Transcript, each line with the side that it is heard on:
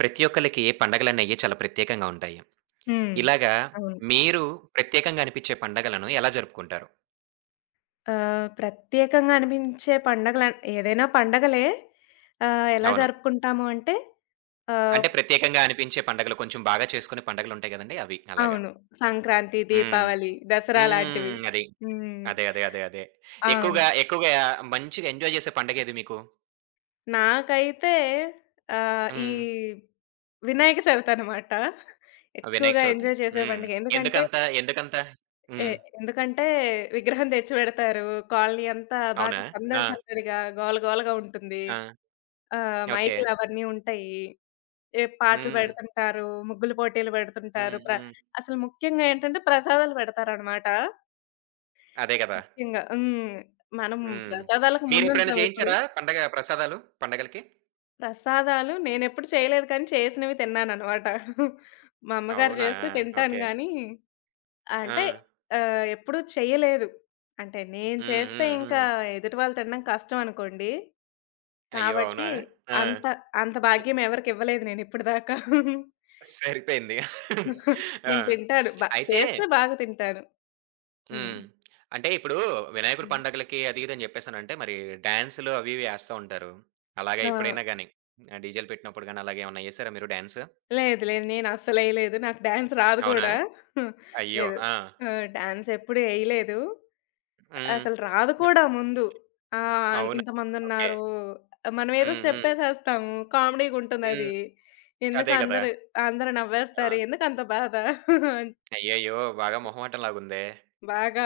right: ప్రతి ఒక్కళ్ళకి ఏ పండగలన్నయ్యి చాలా ప్రత్యేకంగా ఉంటాయి.
left: హ్మ్.
right: ఇలాగా
left: అవును.
right: మీరు ప్రత్యేకంగా అనిపించే పండగలను ఎలా జరుపుకుంటారు?
left: ప్రత్యేకంగా అనిపించే పండగల ఏదైనా పండగలే ఎలా
right: అవును.
left: జరుపుకుంటాము అంటే ఆహ్,
right: అంటే ప్రత్యేకంగా అనిపించే పండగలు కొంచెం బాగా చేసుకునే పండగలుంటాయి గదండీ! అవి. అలాగా.
left: అవును. సంక్రాంతి,
right: హ్మ్.
left: దీపావళి, దసరా లాంటివి.
right: హ్మ్. అది.
left: హ్మ్.
right: అదే.
left: అవును.
right: ఎక్కువగా, ఎక్కువగా మంచిగా ఎంజాయ్ జేసే పండగేది మీకు?
left: నాకైతే ఈ
right: హ్మ్.
left: వినాయక చవితి అనమాట.
right: వినాయక
left: ఎక్కువగా
right: చవితి.
left: ఎంజాయ్ చేసే
right: హ్మ్.
left: పండుగ. ఎందుకంటే
right: ఎందుకంత? ఎందుకంత?
left: ఎ
right: హ్మ్.
left: ఎందుకంటే విగ్రహం తెచ్చిపెడతారు. కాలనీ అంతా బాగా
right: అవునా?
left: సందడి
right: ఆ!
left: సందడిగా, గోల గోలగా ఉంటుంది.
right: ఆ! ఓకే.
left: మైకులవన్నీ ఉంటాయి. ఏ పాటలు
right: హ్మ్.
left: పెడుతుంటారు, ముగ్గుల పోటీలు పెడుతుంటారు.
right: హ్మ్. హ్మ్.
left: అసలు ముఖ్యంగా ఏంటంటే ప్రసాదాలు పెడతారనమాట.
right: అదే గదా!
left: ముఖ్యంగా. హ్మ్. మనం
right: హ్మ్.
left: ప్రసాదాలకు
right: మీరెప్పుడైనా
left: ముందుంటాం ఇప్పుడు.
right: చేయించారా పండగ ప్రసాదాలు పండగలకి?
left: ప్రసాదాలు నేనెప్పుడు చేయలేదు కానీ చేసినవి తిన్నాననమాట. మా అమ్మగారు
right: అవునా?
left: చేస్తే తింటాను
right: ఓకే.
left: గానీ
right: ఆ!
left: అంటే ఎప్పుడూ చెయ్యలేదు. అంటే నేను
right: హ్మ్.
left: చేస్తే
right: హ్మ్.
left: ఇంకా
right: హ్మ్.
left: ఎదుటి వాళ్ళు తినడం కష్టం అనుకోండి.
right: అయ్యో!
left: కాబట్టి
right: అవునా? ఆ!
left: అంత అంత
right: ఇ
left: భాగ్యం ఎవరికివ్వలేదు నేనిప్పటిదాకా.
right: సరిపోయింది. ఆ!
left: నేను తింటాను.
right: అయితే
left: చేస్తే బాగా తింటాను. హ్మ్.
right: హ్మ్. అంటే ఇప్పుడు వినాయకుడి
left: హ్మ్.
right: పండగలకి అది ఇది అని చెప్పేసనంటే మరి డాన్సులు అవి ఇవి ఏస్తా ఉంటారు. అలాగా
left: ఆ!
right: ఎప్పుడైనా గాని డీజేలు పెట్టినప్పుడు గాని అలాగేమన్నా ఏసారా మీరు డాన్స్?
left: లేదు. లేదు. నేనస్సలెయలేదు. నాకు డాన్స్ రాదు
right: అవునా?
left: కూడా.
right: అయ్యో!
left: లేదు.
right: ఆ!
left: ఆ! డాన్స్ ఎప్పుడు ఎయలేదు.
right: హ్మ్.
left: అసలు రాదు కూడా ముందు.
right: అవునా? ఓకే.
left: ఇంతమందున్నారు. మనమేదో
right: హ్మ్. హ్మ్.
left: స్టెప్పేసేస్తాము.
right: హ్మ్.
left: కామెడీగుంటుందది.
right: అదే గదా!
left: అందరూ అందరూ
right: ఆ!
left: నవ్వేస్తారు. ఎందుకంత బాధ? అంతే.
right: అయ్యయ్యో! బాగా మొహమాటం లాగుందే.
left: బాగా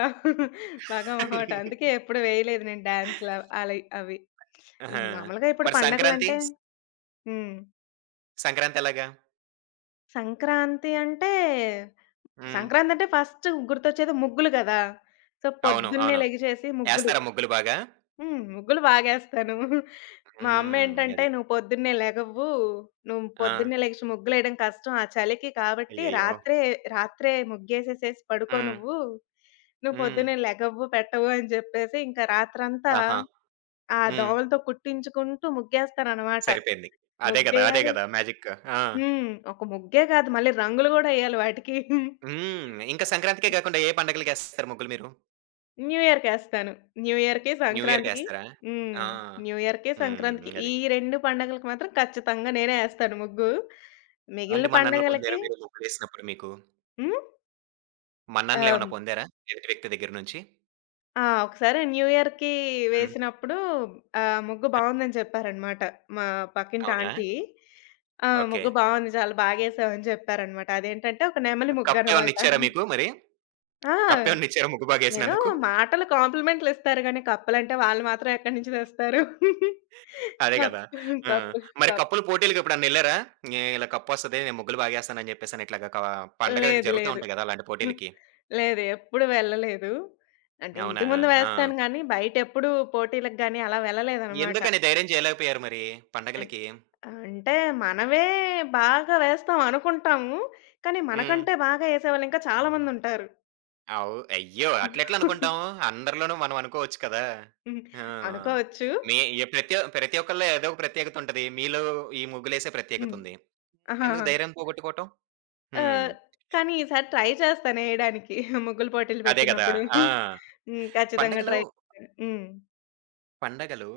left: బాగా మొహమాట. అందుకే ఎప్పుడు వేయలేదు నేను డాన్స్‌లు అలై అవి.
right: ఆహా!
left: మామూలుగా ఇప్పుడు
right: మరి సంక్రాంతి?
left: పండగలంటే హ్మ్.
right: సంక్రాంతి ఎలాగా?
left: సంక్రాంతి అంటే
right: హ్మ్.
left: సంక్రాంతంటే ఫస్ట్ గుర్తొచ్చేది ముగ్గులు గదా! సో,
right: అవును.
left: పొద్దున్నే
right: అవును.
left: లెగిచేసి ముగ్గులు.
right: ఎస్తారా ముగ్గులు బాగా?
left: హ్మ్. ముగ్గులు బాగేస్తాను. మా
right: హ్మ్.
left: అమ్మేంటంటే,
right: అది.
left: "నువ్వు పొద్దున్నే లెగవ్వు. నువ్వు
right: ఆ!
left: పొద్దున్నే లెగిచి ముగ్గులేయడం కష్టం ఆ చలికి. కాబట్టి
right: అయ్యయ్యో!
left: రాత్రే రాత్రే ముగ్గేసేసేసి పడుకో
right: హ్మ్.
left: నువ్వు. నువ్వు
right: హ్మ్.
left: పొద్దున్నే లెగవ్వు, పెట్టవు" అని జెప్పేసి ఇంకా రాత్రంతా
right: ఆహా!
left: ఆ
right: హ్మ్.
left: దోమలతో కుట్టించుకుంటూ ముగ్గేస్తాననమాట.
right: సరిపోయింది. అదే గదా! అదే
left: ముగ్గేయాలి
right: గదా! మ్యాజిక్. ఆ!
left: హ్మ్. ఒక ముగ్గే కాదు మళ్ళీ రంగులు గూడా ఎయ్యాలి వాటికి.
right: హ్మ్. ఇంకా సంక్రాంతికే కాకుండా ఏ పండగలకేస్తారు ముగ్గులు మీరు?
left: న్యూ ఇయర్‌కేస్తాను. న్యూ ఇయర్‌కి,
right: న్యూ
left: సంక్రాంతికి
right: ఇయర్‌కేస్తారా?
left: హ్మ్.
right: ఆ!
left: న్యూ ఇయర్‌కి, సంక్రాంతికి
right: హ్మ్.
left: ఈ
right: అది.
left: 2 పండగలకి మాత్రం ఖచ్చితంగా నేనే ఏస్తాను ముగ్గు. మిగిలిన
right: ఎలాంటి మన్ననలు
left: పండగలకి
right: పొందారు మీరు ముగ్గులేసినప్పుడు మీకు?
left: హ్మ్.
right: మన్ననలేమన్నా
left: ఆహ్,
right: పొందారా ఎదుటి వ్యక్తి దగ్గర నుంచి?
left: ఆ! ఒకసారి న్యూ ఇయర్‌కి
right: హ్మ్.
left: వేసినప్పుడు ముగ్గు బావుందని చెప్పారనమాట. మా పక్కింటి
right: అవునా?
left: ఆంటీ. ఆ!
right: ఓకే.
left: ముగ్గు బావుంది. చాలా బాగేసావు అని చెప్పారనమాట. అదేంటంటే ఒక నెమలి
right: కప్పేమన్నా
left: ముగ్గనమాట.
right: ఇచ్చారా మీకు మరి?
left: ఆ!
right: కప్పేమన్నా ఇచ్చారా ముగ్గు
left: ఏదో
right: బాగేసినందుకు?
left: మాటలు కాంప్లిమెంట్లు ఇస్తారు గానీ, కప్పులంటే వాళ్ళు మాత్రం ఎక్కడి నుంచి తెస్తారు?
right: అదే
left: కప్
right: కదా! ఆ!
left: కప్
right: మరి
left: కప్
right: కప్పుల పోటీలకెప్పుడన్నా ఎళ్లారా? "నే ఇలా కప్పొస్తది. నేను ముగ్గులు బాగేస్తానని" చెప్పేసని ఇట్లాగా కా పండగలకి
left: లేదు.
right: జరుగుతా
left: లేదు.
right: ఉంటాయి గదా! అలాంటి పోటీలకి.
left: లేదు. ఎప్పుడు వెళ్ళలేదు. అంటే ఇంటి
right: అవునా?
left: ముందు
right: ఆ!
left: వేస్తాను గానీ, బయటెప్పుడు పోటీలకు గానీ అలా వెళ్ళలేదనమాట.
right: ఎందుకని ధైర్యం చేయలేకపోయారు మరి
left: అన్
right: పండగలకి?
left: అంటే మనవే బాగా వేస్తాం అనుకుంటాము. కానీ,
right: హ్మ్.
left: మనకంటే బాగా ఏసేవాళ్ళింకా చాలా మందుంటారు.
right: అయ్యో! అట్లెట్లా
left: హ్మ్.
right: అనుకుంటాం? అందరిలోనూ మనం అనుకోవచ్చు కదా! ఆ!
left: అనుకోవచ్చు.
right: మీ ఎ ప్రతి ప్రతి ఒక్కళ్ళలో ఏదో ఒక ప్రత్యేకతుంటది. మీలో ఈ ముగ్గులేసే
left: హ్మ్.
right: ప్రత్యేకతుంది. ఎందుకు
left: ఆహాహా!
right: ధైర్యం పోగొట్టుకోవటం? హ్మ్.
left: ఆహ్, కానీ ఈసారి ట్రై చేస్తాను ఎయడానికి. ముగ్గులు పోటీలు
right: అదే గదా!
left: పెట్టినప్పుడు.
right: ఆ!
left: హ్మ్. ఖచ్చితంగా
right: పండగలు
left: ట్రై చేస్తాను. హ్మ్.
right: పండగలు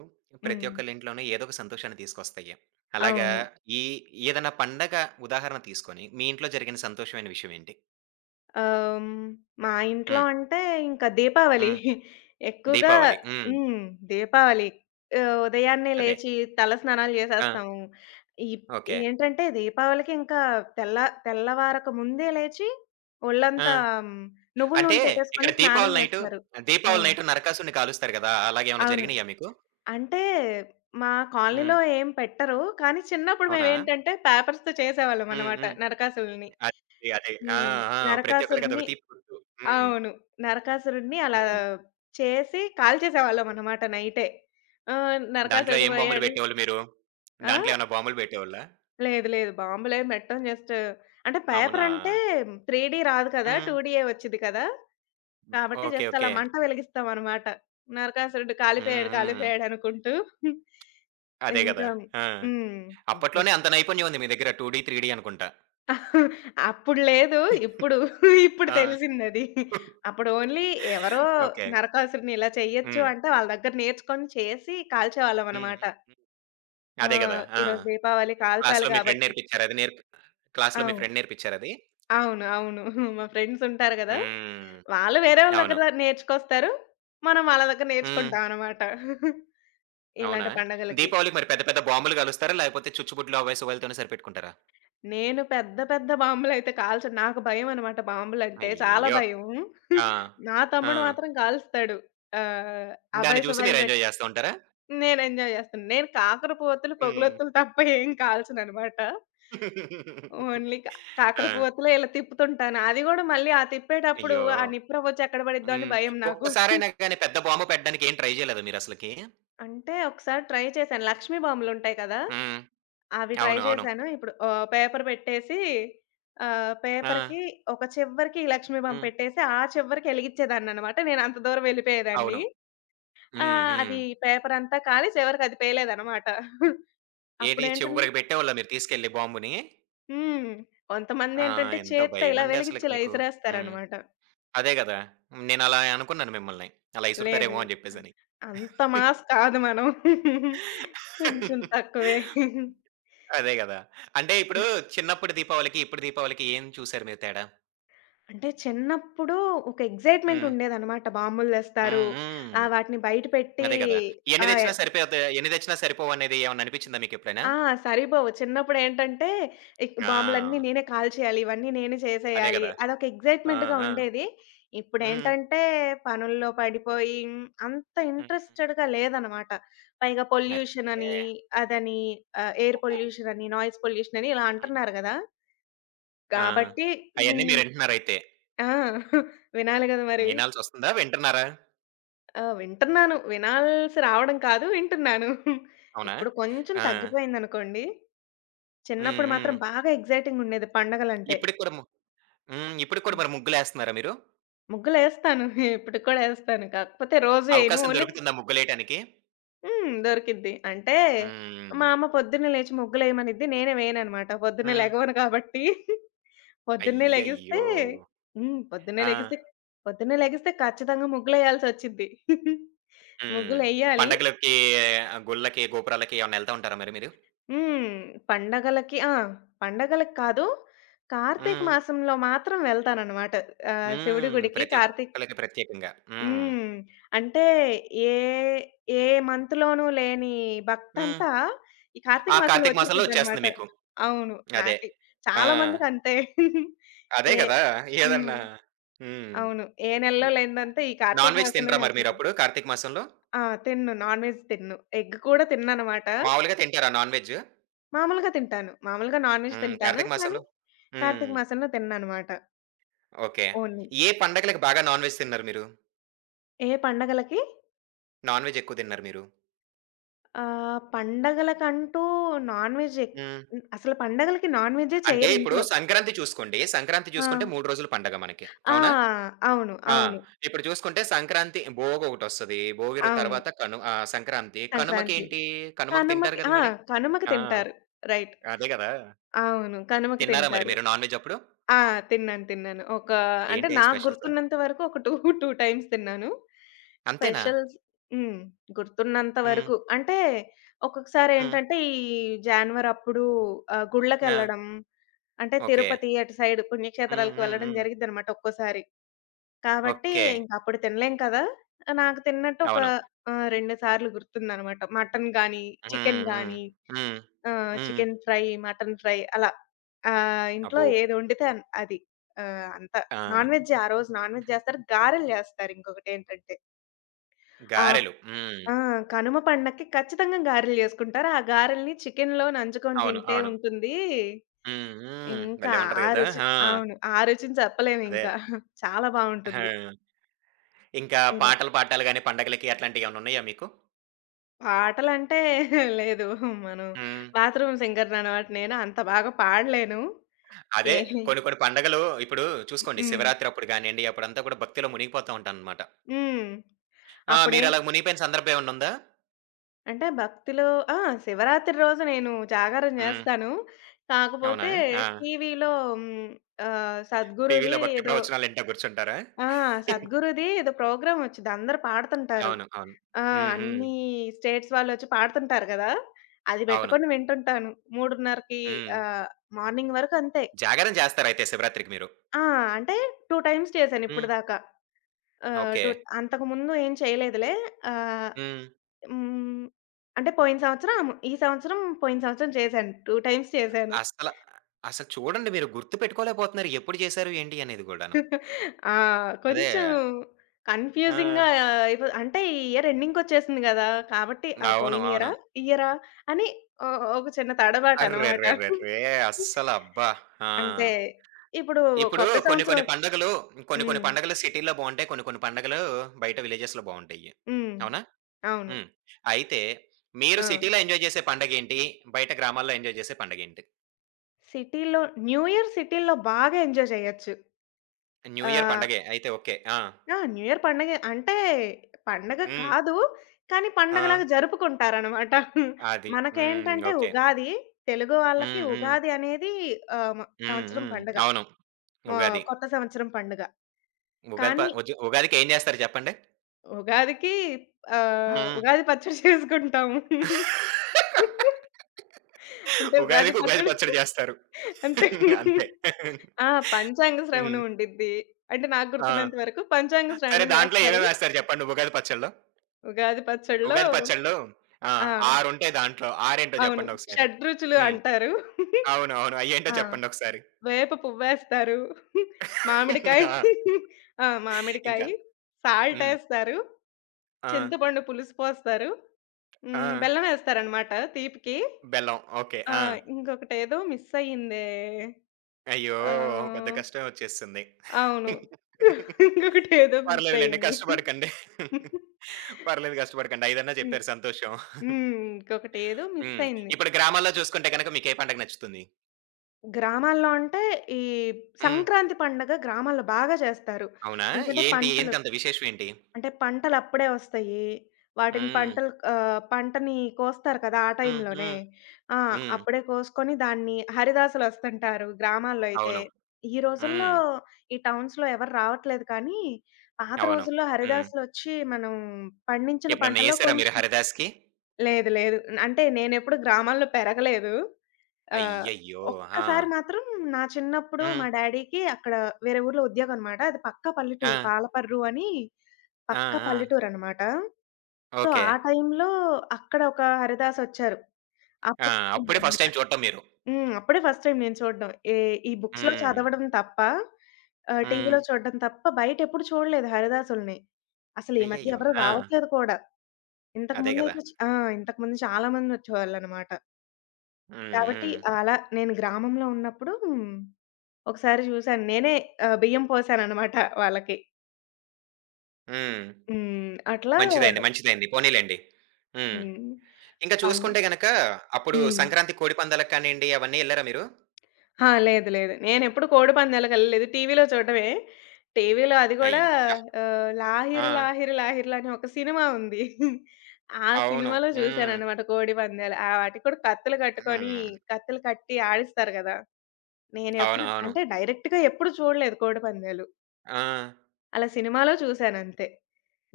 right: ప్రతి
left: హ్మ్.
right: ఒక్కళ్ళ ఇంట్లోనూ ఏదో ఒక సంతోషాన్ని తీసుకొస్తాయి. అలాగా
left: అవును.
right: ఈ ఏదైనా పండగ ఉదాహరణ తీసుకొని, మీ ఇంట్లో జరిగిన సంతోషమైన విషయం ఏంటి?
left: ఆహ్, హ్మ్. మా ఇంట్లో
right: హ్మ్.
left: అంటే ఇంకా దీపావళి.
right: హ్మ్.
left: ఎక్కువగా
right: దీపావళి. హ్మ్.
left: హ్మ్. దీపావళి. ఉదయాన్నే
right: అదే.
left: లేచి తల స్నానాలు
right: ఆ!
left: చేసేస్తాము. ఇప్
right: ఓకే.
left: ఏంటంటే దీపావళికి ఇంకా తెల్ల తెల్లవారక ముందే లేచి
right: ఆ!
left: ఒళ్ళంతా హ్మ్, నువ్వుల
right: అంటే
left: నూనె పెట్టేసుకొని
right: ఇక్కడ
left: స్నానం
right: దీపావళి నైటు,
left: చేస్తారు. ఆ!
right: దీపావళి నైటు నరకాసుడిని కాలుస్తారు గదా! అలాగేమన్నా
left: అవును.
right: జరిగినాయా మీకు?
left: అంటే, మా
right: హ్మ్.
left: కాలనీలో ఏం పెట్టరు. కానీ చిన్నప్పుడు
right: అవునా?
left: మేమేంటంటే, పేపర్స్‌తో
right: హ్మ్.
left: చేసేవాళ్ళమనమాట
right: హ్మ్.
left: నరకాసురుడిని.
right: అదే. ఆ!
left: హ్మ్.
right: ఆ! ప్రతి ఒక్కళ్ళకి
left: నరకాసురుడిని
right: అదొక తీపి గుర్తు. హ్మ్.
left: అవును. నరకాసురుడిని అలా
right: హ్మ్.
left: చేసి కాల్చేసేవాళ్ళమనమాట నైటే.
right: దాంట్లో
left: నరకాసురుడు
right: ఏం బొమ్మలు
left: పోయాడు.
right: పెట్టేవాళ్ళు మీరు?
left: ఆ!
right: దాంట్లో ఏమన్నా బొమ్మలు పెట్టేవాళ్ళా?
left: లేదు. లేదు. బాంబులేం పెట్టం. జస్ట్ అంటే
right: అవునా?
left: పేపరంటే 3D డీ రాదు కదా!
right: హ్మ్.
left: 2D డీయే వచ్చిద్ది కదా! కాబట్టి
right: ఓకే.
left: జస్ట్ అలా
right: ఓకే.
left: మంట వెలిగిస్తామనమాట. నరకాసురుడు కాలిపోయాడు,
right: హ్మ్. హ్మ్.
left: కాలిపోయాడనుకుంటూ.
right: అదే గదా!
left: ఇంకా
right: ఆ!
left: హ్మ్.
right: అప్పట్లోనే అంత నైపుణ్యం ఉంది మీ దగ్గర 2 డీ, 3 డీ అనుకుంటా.
left: అప్పుడు లేదు. ఇప్పుడు, ఇప్పుడు
right: ఆ!
left: తెలిసిందది. అప్పుడు ఓన్లీ ఎవరో
right: ఓకే.
left: నరకాసురుడిని ఇలా చేయొచ్చు
right: హ్మ్.
left: అంటే వాళ్ళ దగ్గర నేర్చుకొని చేసి
right: హ్మ్.
left: కాల్చేవాళ్ళమనమాట.
right: హ్మ్.
left: ఆ!
right: అదే గదా! ఆ!
left: ఈరోజు దీపావళి కాల్చాలి
right: క్లాస్‌లో మీ ఫ్రెండ్
left: కాబట్టి.
right: నేర్పించారా? అది నేర్ప్ క్లాస్‌లో మీ
left: అవును.
right: ఫ్రెండ్ నేర్పించారా అది?
left: అవును. అవును. మా ఫ్రెండ్స్ ఉంటారు గదా!
right: హ్మ్.
left: వాళ్ళు వేరే వాళ్ళ
right: అవును.
left: దగ్గర నేర్చుకొస్తారు. మనం వాళ్ళ దగ్గర
right: హ్మ్.
left: నేర్చుకుంటామనమాట.
right: అవునా?
left: ఇలాంటి పండగలకి.
right: దీపావళికి మరి పెద్ద పెద్ద బాంబులు కాలుస్తారా? లేకపోతే చుచ్చుబుడ్లు అవేసి వాటితోనే సరిపెట్టుకుంటారా?
left: నేను పెద్ద పెద్ద బాంబులైతే కాల్చను. నాకు భయమనమాట బాంబులంటే చాలా
right: అయ్యో!
left: భయం.
right: ఆ!
left: నా
right: ఆ!
left: తమ్ముడు మాత్రం కాలుస్తాడు. ఆహ్, అవాయి
right: దాన్ని చూసి
left: సవాయిలు
right: మీరు
left: పెట్టి
right: ఎంజాయ్ చేస్తూ ఉంటారా?
left: నేను ఎంజాయ్ జేస్తాను. నేను కాకరపువ్వొత్తులు,
right: హ్మ్.
left: పొగలొత్తులు తప్ప ఏం కాల్చననమాట. ఓన్లీ కా
right: ఆ!
left: కాకరపువ్వొత్తులే ఇలా తిప్పుతుంటాను. అది గూడా మళ్ళీ ఆ తిప్పేటప్పుడు
right: అయ్యో!
left: ఆ నిప్పురవ్వొచ్చి ఎక్కడ పడిద్దో అని
right: హ్మ్.
left: భయం నాకు.
right: ఒక్కసారైనా గాని పెద్ద బాంబు పెట్టడానికి ఏం ట్రై జేయలేదా మీరసలకి?
left: అంటే ఒకసారి ట్రై చేశాను. లక్ష్మీ బాంబులుంటాయి కదా!
right: హ్మ్.
left: అవి ట్రై
right: అవును. అవును.
left: చేశాను. ఇప్పుడు పేపర్ పెట్టేసి
right: ఆ!
left: పేపర్‌కి ఒక చివరకి లక్ష్మీ బొమ్మ
right: హ్మ్.
left: పెట్టేసి, ఆ చివరకి ఎలిగిచ్చేదాన్ననమాట. నేను అంత దూరం వెళ్ళిపోయేదాన్ని.
right: అవును.
left: ఆ!
right: హ్మ్. హ్మ్.
left: అది పేపరంతా కాలి చివరికి అది పేలేదనమాట.
right: ఏది
left: అప్పుడేంటం
right: చివరికి పెట్టేవాళ్ళా మీరు తీసుకెళ్ళి బాంబుని?
left: హ్మ్.
right: ఆ!
left: కొంతమందేంటంటే
right: ఎంత
left: చేత్తో ఇలా
right: భయమండి
left: వెలిగిచ్చి
right: అసలకి
left: ఇలా
right: మీకు. హ్మ్.
left: విసిరేస్తారనమాట.
right: అదే గదా! నేనలా అనుకున్నాను మిమ్మల్ని. అలా
left: లేదు.
right: ఇసురుతారేమో అని
left: లేదు.
right: జెప్పేసని.
left: అంత మాస్ కాదు మనం. కొంచెం తక్కువే.
right: అదే గదా! అంటే ఇప్పుడు చిన్నప్పుడు దీపావళికి, ఇప్పుడు దీపావళికి ఏం చూసారు మీరు తేడా?
left: అంటే చిన్నప్పుడు ఒక ఎక్సైట్‌మెంట్
right: హ్మ్.
left: ఉండేదనమాట. బాంబులేస్తారు.
right: హ్మ్.
left: వాటిని బయటపెట్టి
right: అదే గదా! ఎన్ని
left: ఆ! ఎ
right: తెచ్చినా సరిపోతే ఎన్ని తెచ్చినా సరిపోవనేది ఏమన్నా అనిపిచ్చిందా మీకెప్పుడైనా?
left: ఆ! సరిపోవు. చిన్నప్పుడేంటంటే, బాంబులన్నీ
right: ఆ!
left: నేనే కాల్చేయాలి. ఇవన్నీ నేనే
right: అదే
left: చేసేయాలి.
right: గదా!
left: అదొక
right: ఆ!
left: ఎక్సైట్‌మెంట్‌గా
right: ఆ!
left: ఉండేది.
right: హ్మ్.
left: ఇప్పుడేంటంటే, పనుల్లో పడిపోయి అంత
right: హ్మ్.
left: ఇంట్రెస్టెడ్‌గా లేదనమాట. పైగా పొల్యూషన్ అని,
right: అరే!
left: అదని ఎయిర్
right: అబ్బో!
left: పొల్యూషన్ అని, నాయిస్ పొల్యూషన్ అని ఇలా
right: హ్మ్.
left: అంటున్నారు గదా!
right: ఆ!
left: కాబట్టి
right: అయన్నీ
left: హ్మ్.
right: మీరింటన్నారయితే.
left: ఆ! వినాలి గదా మరి.
right: ఇనాల్సొస్తుందా? వింటన్నారా?
left: ఆ! వింటున్నాను. వినాల్సి రావడం కాదు వింటున్నాను.
right: అవునా?
left: ఇప్పుడు కొంచెం
right: ఆ!
left: తగ్గిపోయిందనుకోండి.
right: హ్మ్.
left: చిన్నప్పుడు మాత్రం
right: హ్మ్.
left: బాగా ఎక్సైటింగుండేది పండగలంటే.
right: ఇప్పటికి కూడా ము హ్మ్. ఇప్పటికి కూడా మరి ముగ్గులేస్తన్నారా మీరు?
left: ముగ్గులేస్తాను. ఇప్పటికి కూడా ఏస్తాను. కాకపోతే రోజు ఏయను.
right: అవకాశం
left: ఓన్లీ
right: దొరుకుతుందా ముగ్గులేయటానికి?
left: హ్మ్. దొరికిద్ది. అంటే
right: హ్మ్.
left: మా అమ్మ పొద్దున్నే లేచి ముగ్గులేయమనిద్ది. నేనే వేయననమాట. పొద్దున్నే
right: హ్మ్.
left: లెగవను కాబట్టి. పొద్దున్నే లెగిస్తే
right: అయ్యయ్యో!
left: హ్మ్. పొద్దున్నే
right: ఆ!
left: లెగిస్తే పొద్దున్నే లెగిస్తే ఖచ్చితంగా ముగ్గులేయాల్సొచ్చిద్ది.
right: హ్మ్.
left: ముగ్గులెయ్యాలి.
right: పండగలకి గుళ్ళకి, గోపురాలకి ఏమన్నా యెళ్తా ఉంటారా మరి మీరు?
left: హ్మ్. పండగలకి ఆ! పండగలకి కాదు. కార్తీక
right: హ్మ్.
left: మాసంలో మాత్రం వెళ్తాననమాట. శివుడి
right: హ్మ్.
left: గుడికి
right: ప్రతి
left: కార్తీక్
right: ఒక్కళ్ళకి ప్రత్యేకంగా. హ్మ్.
left: హ్మ్. అంటే ఏ, ఏ మంత్‌లోనూ లేని
right: హ్మ్.
left: భక్తంతా ఈ కార్తీక
right: ఆ
left: మాసంలో
right: కార్తీక మాసంలో
left: వచ్చేసిద్దనమాట.
right: వచ్చేస్తుంది మీకు.
left: అవును.
right: అదే.
left: నాకి
right: ఆ!
left: చాలా మందికంతే.
right: అదే
left: ఏ
right: గదా!
left: హ్మ్.
right: ఏదన్నా. హ్మ్.
left: అవును. ఏ నెలలో లేనిదంతా ఈ కార్తీక
right: నాన్ వెజ్ తినరా
left: మాసంలోనే
right: మరి
left: వచ్చేసిద్ది.
right: మీరప్పుడు కార్తీక మాసంలో?
left: ఆ! తిన్ను. నాన్ వెజ్ తిన్ను. ఎగ్ కూడా తినననమాట.
right: మామూలుగా తింటారా నాన్ వెజ్?
left: మామూలుగా తింటాను. మామూలుగా నాన్ వెజ్
right: హ్మ్.
left: తింటాను.
right: కార్తీక
left: కానీ
right: మాసంలో?
left: కార్తీక
right: హ్మ్.
left: మాసంలో తినననమాట
right: ఓకే.
left: ఓన్లీ.
right: ఏ పండగలకి బాగా నాన్ వెజ్ తిన్నారు మీరు?
left: ఏ పండగలకి
right: నాన్ వెజ్ ఎక్కువ తిన్నారు మీరు?
left: పండగలకంటూ నాన్ వెజ్ ఎక్
right: హ్మ్.
left: హ్మ్. అసలు పండగలకి నాన్ వెజ్జే
right: అంటే ఇప్పుడు
left: చెయ్యరింట్లో.
right: సంక్రాంతి చూసుకోండి. సంక్రాంతి
left: ఆ!
right: చూసుకుంటే 3 రోజులు పండగ మనకి.
left: ఆ!
right: అవునా?
left: అవును.
right: ఆ!
left: అవును.
right: ఇప్పుడు చూసుకుంటే సంక్రాంతి భోగొకటొస్తది. భోగి రు
left: అవును.
right: తర్వాత సంక్రాంతి.
left: సంక్రాంతి.
right: కనుమకేంటి? కనుమకి తింటారు
left: కనుమకి
right: గదా
left: ఆ!
right: మరి?
left: కనుమకి
right: ఆ!
left: తింటారు. రైట్.
right: అదే గదా!
left: అవును. కనుమకి
right: తిన్నారా మరి
left: తింటారు.
right: మీరు నాన్ వెజ్ అప్పుడు?
left: ఆ! తిన్నాను. తిన్నాను. ఒక అంటే
right: ఏంటి
left: నాకు
right: స్పెషల్స్?
left: గుర్తున్నంత వరకు ఒక 2, 2 టైమ్స్ తిన్నాను.
right: అంతేనా?
left: స్పెషల్స్ హ్మ్. గుర్తున్నంత
right: హ్మ్.
left: వరకు. అంటే ఒక్కొక్కసారి
right: హ్మ్.
left: ఏంటంటే ఈ జాన్వరి అప్పుడు
right: ఆ!
left: గుళ్ళకెళ్ళడం అంటే
right: ఓకే.
left: తిరుపతి అటు సైడ్
right: హ్మ్.
left: పుణ్యక్షేత్రాలకు
right: హ్మ్.
left: వెళ్ళడం
right: హ్మ్.
left: జరిగిద్దనమాట ఒక్కోసారి. కాబట్టి
right: ఓకే.
left: ఇంక అప్పుడు తినలేం కదా! నాకు తిన్నట్టు ఒక
right: అవును.
left: 2 సార్లు గుర్తుందనమాట. మటన్ గానీ, చికెన్
right: హ్మ్. హ్మ్.
left: గానీ
right: హ్మ్.
left: ఆ!
right: హ్మ్.
left: చికెన్ ఫ్రై, మటన్ ఫ్రై అలా. ఇంట్లో
right: అబ్బో!
left: ఏది వండితే అది. ఆహ్, అంత
right: ఆ!
left: నాన్ వెజ్జే ఆ రోజు నాన్ వెజ్ జేస్తారు. గారెలు జేస్తారు ఇంకొకటేంటంటే. ఆహ్,
right: గారెలు. హ్మ్.
left: ఆ! ఆ, కనుమ పండక్కి ఖచ్చితంగా గారెలు జేసుకుంటారు. ఆ గారెల్ని చికెన్‌లో నంచుకొని
right: అవును.
left: తింటే
right: అవును.
left: ఉంటుంది.
right: హ్మ్. హ్మ్.
left: ఇంకా
right: భలే ఉంటది
left: ఆ
right: గదా!
left: రుచి
right: ఆ!
left: అవును. ఆ రుచిని
right: అదే.
left: చెప్పలేమింకా. చాలా బావుంటుంది.
right: ఆ! ఇంకా
left: ఇలా
right: పాటలు పాడటాలు గాని పండగలకి అట్లాంటియేమన్నున్నాయా మీకు?
left: పాటలంటే లేదు. మనం
right: హ్మ్.
left: బాత్రూమ్ సింగర్‌ననమాట నేను. అంత బాగా పాడలేను.
right: అదే
left: ఏ
right: కొన్ని కొన్ని పండగలు ఇప్పుడు చూసుకోండి
left: హ్మ్.
right: శివరాత్రి అప్పుడు గానియండి, అప్పుడంతా కూడా భక్తిలో మునిగిపోతా ఉంటాననమాట.
left: హ్మ్.
right: ఆ!
left: అప్పుడేం
right: మీరలా మునిగిపోయిన సందర్భం ఏమన్నుందా?
left: అంటే భక్తిలో ఆ! శివరాత్రి రోజు నేను జాగారం
right: హ్మ్.
left: జేస్తాను.
right: అవునా?
left: కాకపోతే
right: ఆ!
left: టీవీలో హ్మ్, సద్గురుది
right: టీవీలో భక్తి
left: ఏదో
right: ప్రవచనాలు ఇంటా కూర్చుంటారా?
left: ఆ! సద్గురుది ఏదో ప్రోగ్రామ్ ఒచ్చిద్ది. అందరూ పాడుతుంటారు.
right: అవును. అవును.
left: ఆ!
right: హ్మ్. హ్మ్.
left: అన్ని స్టేట్స్ వాళ్ళొచ్చి పాడుతుంటారు గదా! అది
right: అవును.
left: బెట్టుకొని వింటుంటాను. 3:30కి
right: హ్మ్.
left: ఆహ్, మార్నింగ్ వరకు అంతే.
right: జాగారం చేస్తారయితే శివరాత్రికి మీరు.
left: ఆ! అంటే 2 టైమ్స్ చేశాను
right: హ్మ్.
left: ఇప్పటిదాకా. ఆహ్,
right: ఓకే.
left: టు అంతకుముందు ఏం చేయలేదులే. ఆహ్,
right: హ్మ్.
left: హ్మ్. అంటే పోయిన సంవత్సరం, ఈ సంవత్సరం, పోయిన సంవత్సరం చేశాను. 2 టైమ్స్ చేశాను.
right: అసల అసలు చూడండి మీరు గుర్తు పెట్టుకోలేకపోతున్నారు. ఎప్పుడు చేశారు? ఏంటి? అనేది గూడాను.
left: ఆ!
right: అదే.
left: కొంచెం
right: ఆ!
left: కన్‌ఫ్యూజింగ్‌గా అయిపో అంటే ఈ ఇయర్ ఎండింగ్‌కొచ్చేసింది గదా! కాబట్టి ఆ!
right: అవును.
left: పోయిన
right: అవును.
left: ఇయరా? ఈ ఇయరా? అని ఒ ఒక చిన్న తడబాటనమాట.
right: అర్రెర్రెర్రెరే! అస్సల అబ్బా! ఆ!
left: అంటే ఇప్పుడు
right: ఇప్పుడు
left: కొత్త
right: కొన్ని
left: సంవత్సరం
right: కొన్ని పండగలు, కొన్ని కొన్ని
left: హ్మ్.
right: పండగలు సిటీ‌లో బావుంటాయి. కొన్ని కొన్ని పండగలు బయట విలేజెస్‌లో బావుంటాయి.
left: హ్మ్.
right: అవునా?
left: అవును.
right: హ్మ్. అయితే మీరు
left: ఆ!
right: సిటీ‌లో ఎంజాయ్ చేసే పండగేంటి? బయట గ్రామాల్లో ఎంజాయ్ చేసే పండగేంటి?
left: సిటీలో న్యూ ఇయర్ సిటీల్లో బాగా ఎంజాయ్ చేయొచ్చు.
right: న్యూ ఇయర్
left: ఆహ్,
right: పండగే అయితే ఓకే. ఆ!
left: ఆ! న్యూ ఇయర్ పండగే. అంటే పండగ
right: హ్మ్.
left: కాదు. కానీ
right: ఆ!
left: పండగలాగా జరుపుకుంటారనమాట.
right: అది. హ్మ్.
left: మనకేంటంటే
right: ఓకే.
left: ఉగాది, తెలుగు వాళ్ళకి
right: హ్మ్. హ్మ్.
left: ఉగాది అనేది ఆహ్, మ
right: హ్మ్.
left: సంవత్సరం
right: హ్మ్.
left: పండుగ.
right: అవును.
left: మా
right: ఉగాది.
left: కొత్త సంవత్సరం పండుగ.
right: ఉగాది ప
left: కానీ
right: ఉజ ఉగాదికి ఏం చేస్తారు చెప్పండి?
left: ఉగాదికి
right: హ్మ్.
left: ఉగాది పచ్చడి చేసుకుంటాము. అంటే ఉగాది
right: ఉగాదికి ఉగాది
left: పచ్చడి
right: పచ్చడి చేస్తారు.
left: అంతే.
right: అంతే.
left: ఆ! పంచాంగ శ్రవణం
right: హ్మ్.
left: ఉండిద్ది. అంటే నాకు
right: ఆ!
left: గుర్తున్నంత వరకు పంచాంగ
right: సరే
left: శ్రవణం
right: దాంట్లో
left: జేస్తారు.
right: ఏమేమి వేస్తారు చెప్పండి ఉగాది పచ్చడిలో?
left: ఉగాది పచ్చడిలో
right: ఉగాది పచ్చడిలో ఆ!
left: ఆ!
right: 6 ఉంటాయి దాంట్లో. ఆరేంటో
left: అవును.
right: జెప్పండి ఒకసారి?
left: షడ్‌రుచులు
right: హ్మ్.
left: అంటారు.
right: అవును. అవును. అయ్యేంటో
left: ఆ!
right: చెప్పండి ఒకసారి?
left: వేప పువ్వేస్తారు. మామిడికాయ
right: ఆ!
left: ఆ!
right: ఇంకా
left: మామిడికాయి,
right: హ్మ్.
left: సాల్టేస్తారు,
right: ఆ!
left: చింతపండు పులుసు పోస్తారు.
right: ఆ!
left: హ్మ్. బెల్లమేస్తారనమాట తీపికి.
right: బెల్లం. ఓకే.
left: ఆ!
right: ఆ!
left: ఇంకొకటేదో మిస్సయిందే.
right: అయ్యో! పెద్ద
left: ఆహ్,
right: కష్టమే వచ్చేసింది.
left: అవును. ఇంకొకటేదో
right: పర్లేదులెండి.
left: మిస్సయింది.
right: కష్టపడకండి. పర్లేదు కష్టపడకండి. ఐదన్నా
left: హ్మ్.
right: చెప్పారు సంతోషం.
left: హ్మ్. ఇంకొకటేదో
right: హ్మ్.
left: మిస్సయింది.
right: ఇప్పుడు గ్రామాల్లో చూసుకుంటే గనక మీకే పండగ నచ్చుతుంది?
left: గ్రామాల్లో అంటే, ఈ
right: హ్మ్.
left: సంక్రాంతి పండగ గ్రామాల్లో బాగా చేస్తారు.
right: అవునా?
left: ఎందుకంటే
right: ఏంటి?
left: పంటలు
right: ఏంటంత విశేషం ఏంటి?
left: అంటే పంటలప్పుడే వస్తాయి. వాటిని
right: హ్మ్.
left: పంటలు పంటని కోస్తారు కదా! ఆ
right: హ్మ్.
left: టైంలోనే.
right: హ్మ్.
left: ఆ!
right: హ్మ్.
left: అప్పుడే కోసుకొని దాన్ని హరిదాసులొస్తుంటారు గ్రామాల్లో అయితే.
right: అవును.
left: ఈ రోజుల్లో
right: హ్మ్.
left: ఈ టౌన్స్‌లో ఎవరు రావట్లేదు కానీ, పాత
right: అవును.
left: రోజుల్లో
right: హ్మ్.
left: హరిదాసులొచ్చి మనం పండించిన
right: ఎప్పుడన్నా
left: పంటలో
right: ఏసారా మీరు
left: కొంచెం
right: 'హరిదాస్‌కి'?
left: లేదు. లేదు. అంటే నేనెప్పుడు గ్రామాల్లో పెరగలేదు. ఆహ్,
right: అయ్యయ్యో! ఆ!
left: ఒక్కసారి మాత్రం నా చిన్నప్పుడు
right: హ్మ్.
left: మా డ్యాడీకి అక్కడ వేరే ఊర్లో ఉద్యోగమనమాట. అది పక్కా పల్లెటూరు.
right: ఆ!
left: పాలపర్రు అని
right: ఆ!
left: పక్కా
right: ఆ!
left: పల్లెటూరనమాట. So,
right: okay.
left: ఆ టైంలో అక్కడ ఒక హరిదాసొచ్చారు.
right: ఆ!
left: అప్పుడు
right: అప్పుడే ఫస్ట్
left: చూసిందనమాట.
right: టైమ్ చూడటం మీరు.
left: హ్మ్. అప్పుడే ఫస్ట్ టైమ్ నేను చూడడం. ఏ ఈ బుక్స్‌లో
right: హ్మ్.
left: చదవడం తప్ప,
right: హ్మ్.
left: టీవీలో చూడడం తప్ప బయటెప్పుడు చూడలేదు హరిదాసుల్ని. అసలు ఈ మధ్య
right: అయ్యయ్యో!
left: ఎవరు
right: ఆ!
left: రావట్లేదు కూడా.
right: అదే గదా!
left: ఇంతకుముందయితే చ్ ఆ! ఇంతకుముందు చాలా మందొచ్చేవాళ్ళనమాట.
right: హ్మ్.
left: కాబట్టి
right: హ్మ్.
left: అలా నేను గ్రామంలో ఉన్నప్పుడు ఒకసారి చూసాను. నేనే బియ్యం పోసాననమాట వాళ్ళకి.
right: హ్మ్.
left: హ్మ్. అట్లా
right: మంచిదైంది. పోనీలెండి. హ్మ్.
left: హ్మ్.
right: ఇంకా
left: అవును.
right: చూసుకుంటే గనక అప్పుడు
left: హ్మ్.
right: సంక్రాంతి కోడి పందాలకు కానియండి అవన్నీ ఎళ్లారా మీరు?
left: ఆ! లేదు, లేదు. నేనెప్పుడు కోడి పందాలకెళ్ళలేదు. టీవీలో చూడడమే. టీవీలో అది కూడా
right: అయ్యా! ఆ!
left: 'లాహిరి లాహిరి లాహిరిలో' అని ఒక సినిమా ఉంది. ఆ
right: అవును.
left: సినిమాలో
right: హ్మ్.
left: చూసాననమాట కోడి పందాలు. ఆ వాటికి కూడా కత్తులు కట్టుకొని
right: హ్మ్.
left: కత్తులు కట్టి ఆడిస్తారు గదా!
right: అవును.
left: నేనెప్పుడు
right: అవును.
left: అంటే డైరెక్ట్‌గా ఎప్పుడు చూడలేదు కోడిపందాలు.
right: ఆ!
left: అలా సినిమాలో చూసానంతే.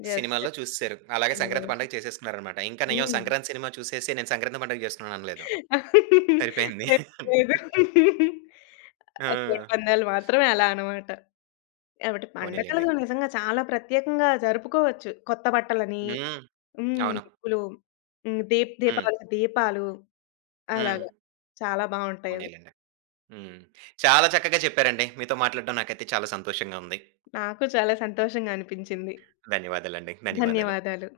left: జస్ట్
right: సినిమాల్లో చూసేసారు. అలాగే
left: సినిమాలో
right: సంక్రాంతి
left: చూ
right: పండగ చేసేసుకున్నారనమాట. ఇంకా నేను
left: హ్మ్.
right: సంక్రాంతి సినిమా చూసేసి నేను సంక్రాంతి పండగ చేసుకున్నాను అనలేదు. సరిపోయింది.
left: లేదు. లేదు. ఆ!
right: ఆ!
left: కోడిపందాలు మాత్రమే అలా అనమాట. కాబట్టి పండగలు
right: పోనీలెండి.
left: నిజంగా చాలా ప్రత్యేకంగా జరుపుకోవచ్చు. కొత్త బట్టలని
right: హ్మ్.
left: హ్మ్.
right: అవును.
left: ముగ్గులు హ్మ్. దీప్
right: హ్మ్.
left: దీపావళికి దీపాలు
right: హ్మ్.
left: అలాగా చాలా బావుంటాయవి.
right: పోనీలెండి. హ్మ్. చాలా చక్కగా చెప్పారండి. మీతో మాట్లాడడం నాకైతే చాలా సంతోషంగా ఉంది.
left: నాకు చాలా సంతోషంగా అనిపించింది.
right: ధన్యవాదాలండి. ధన్యవాదాలు.
left: ధన్యవాదాలు.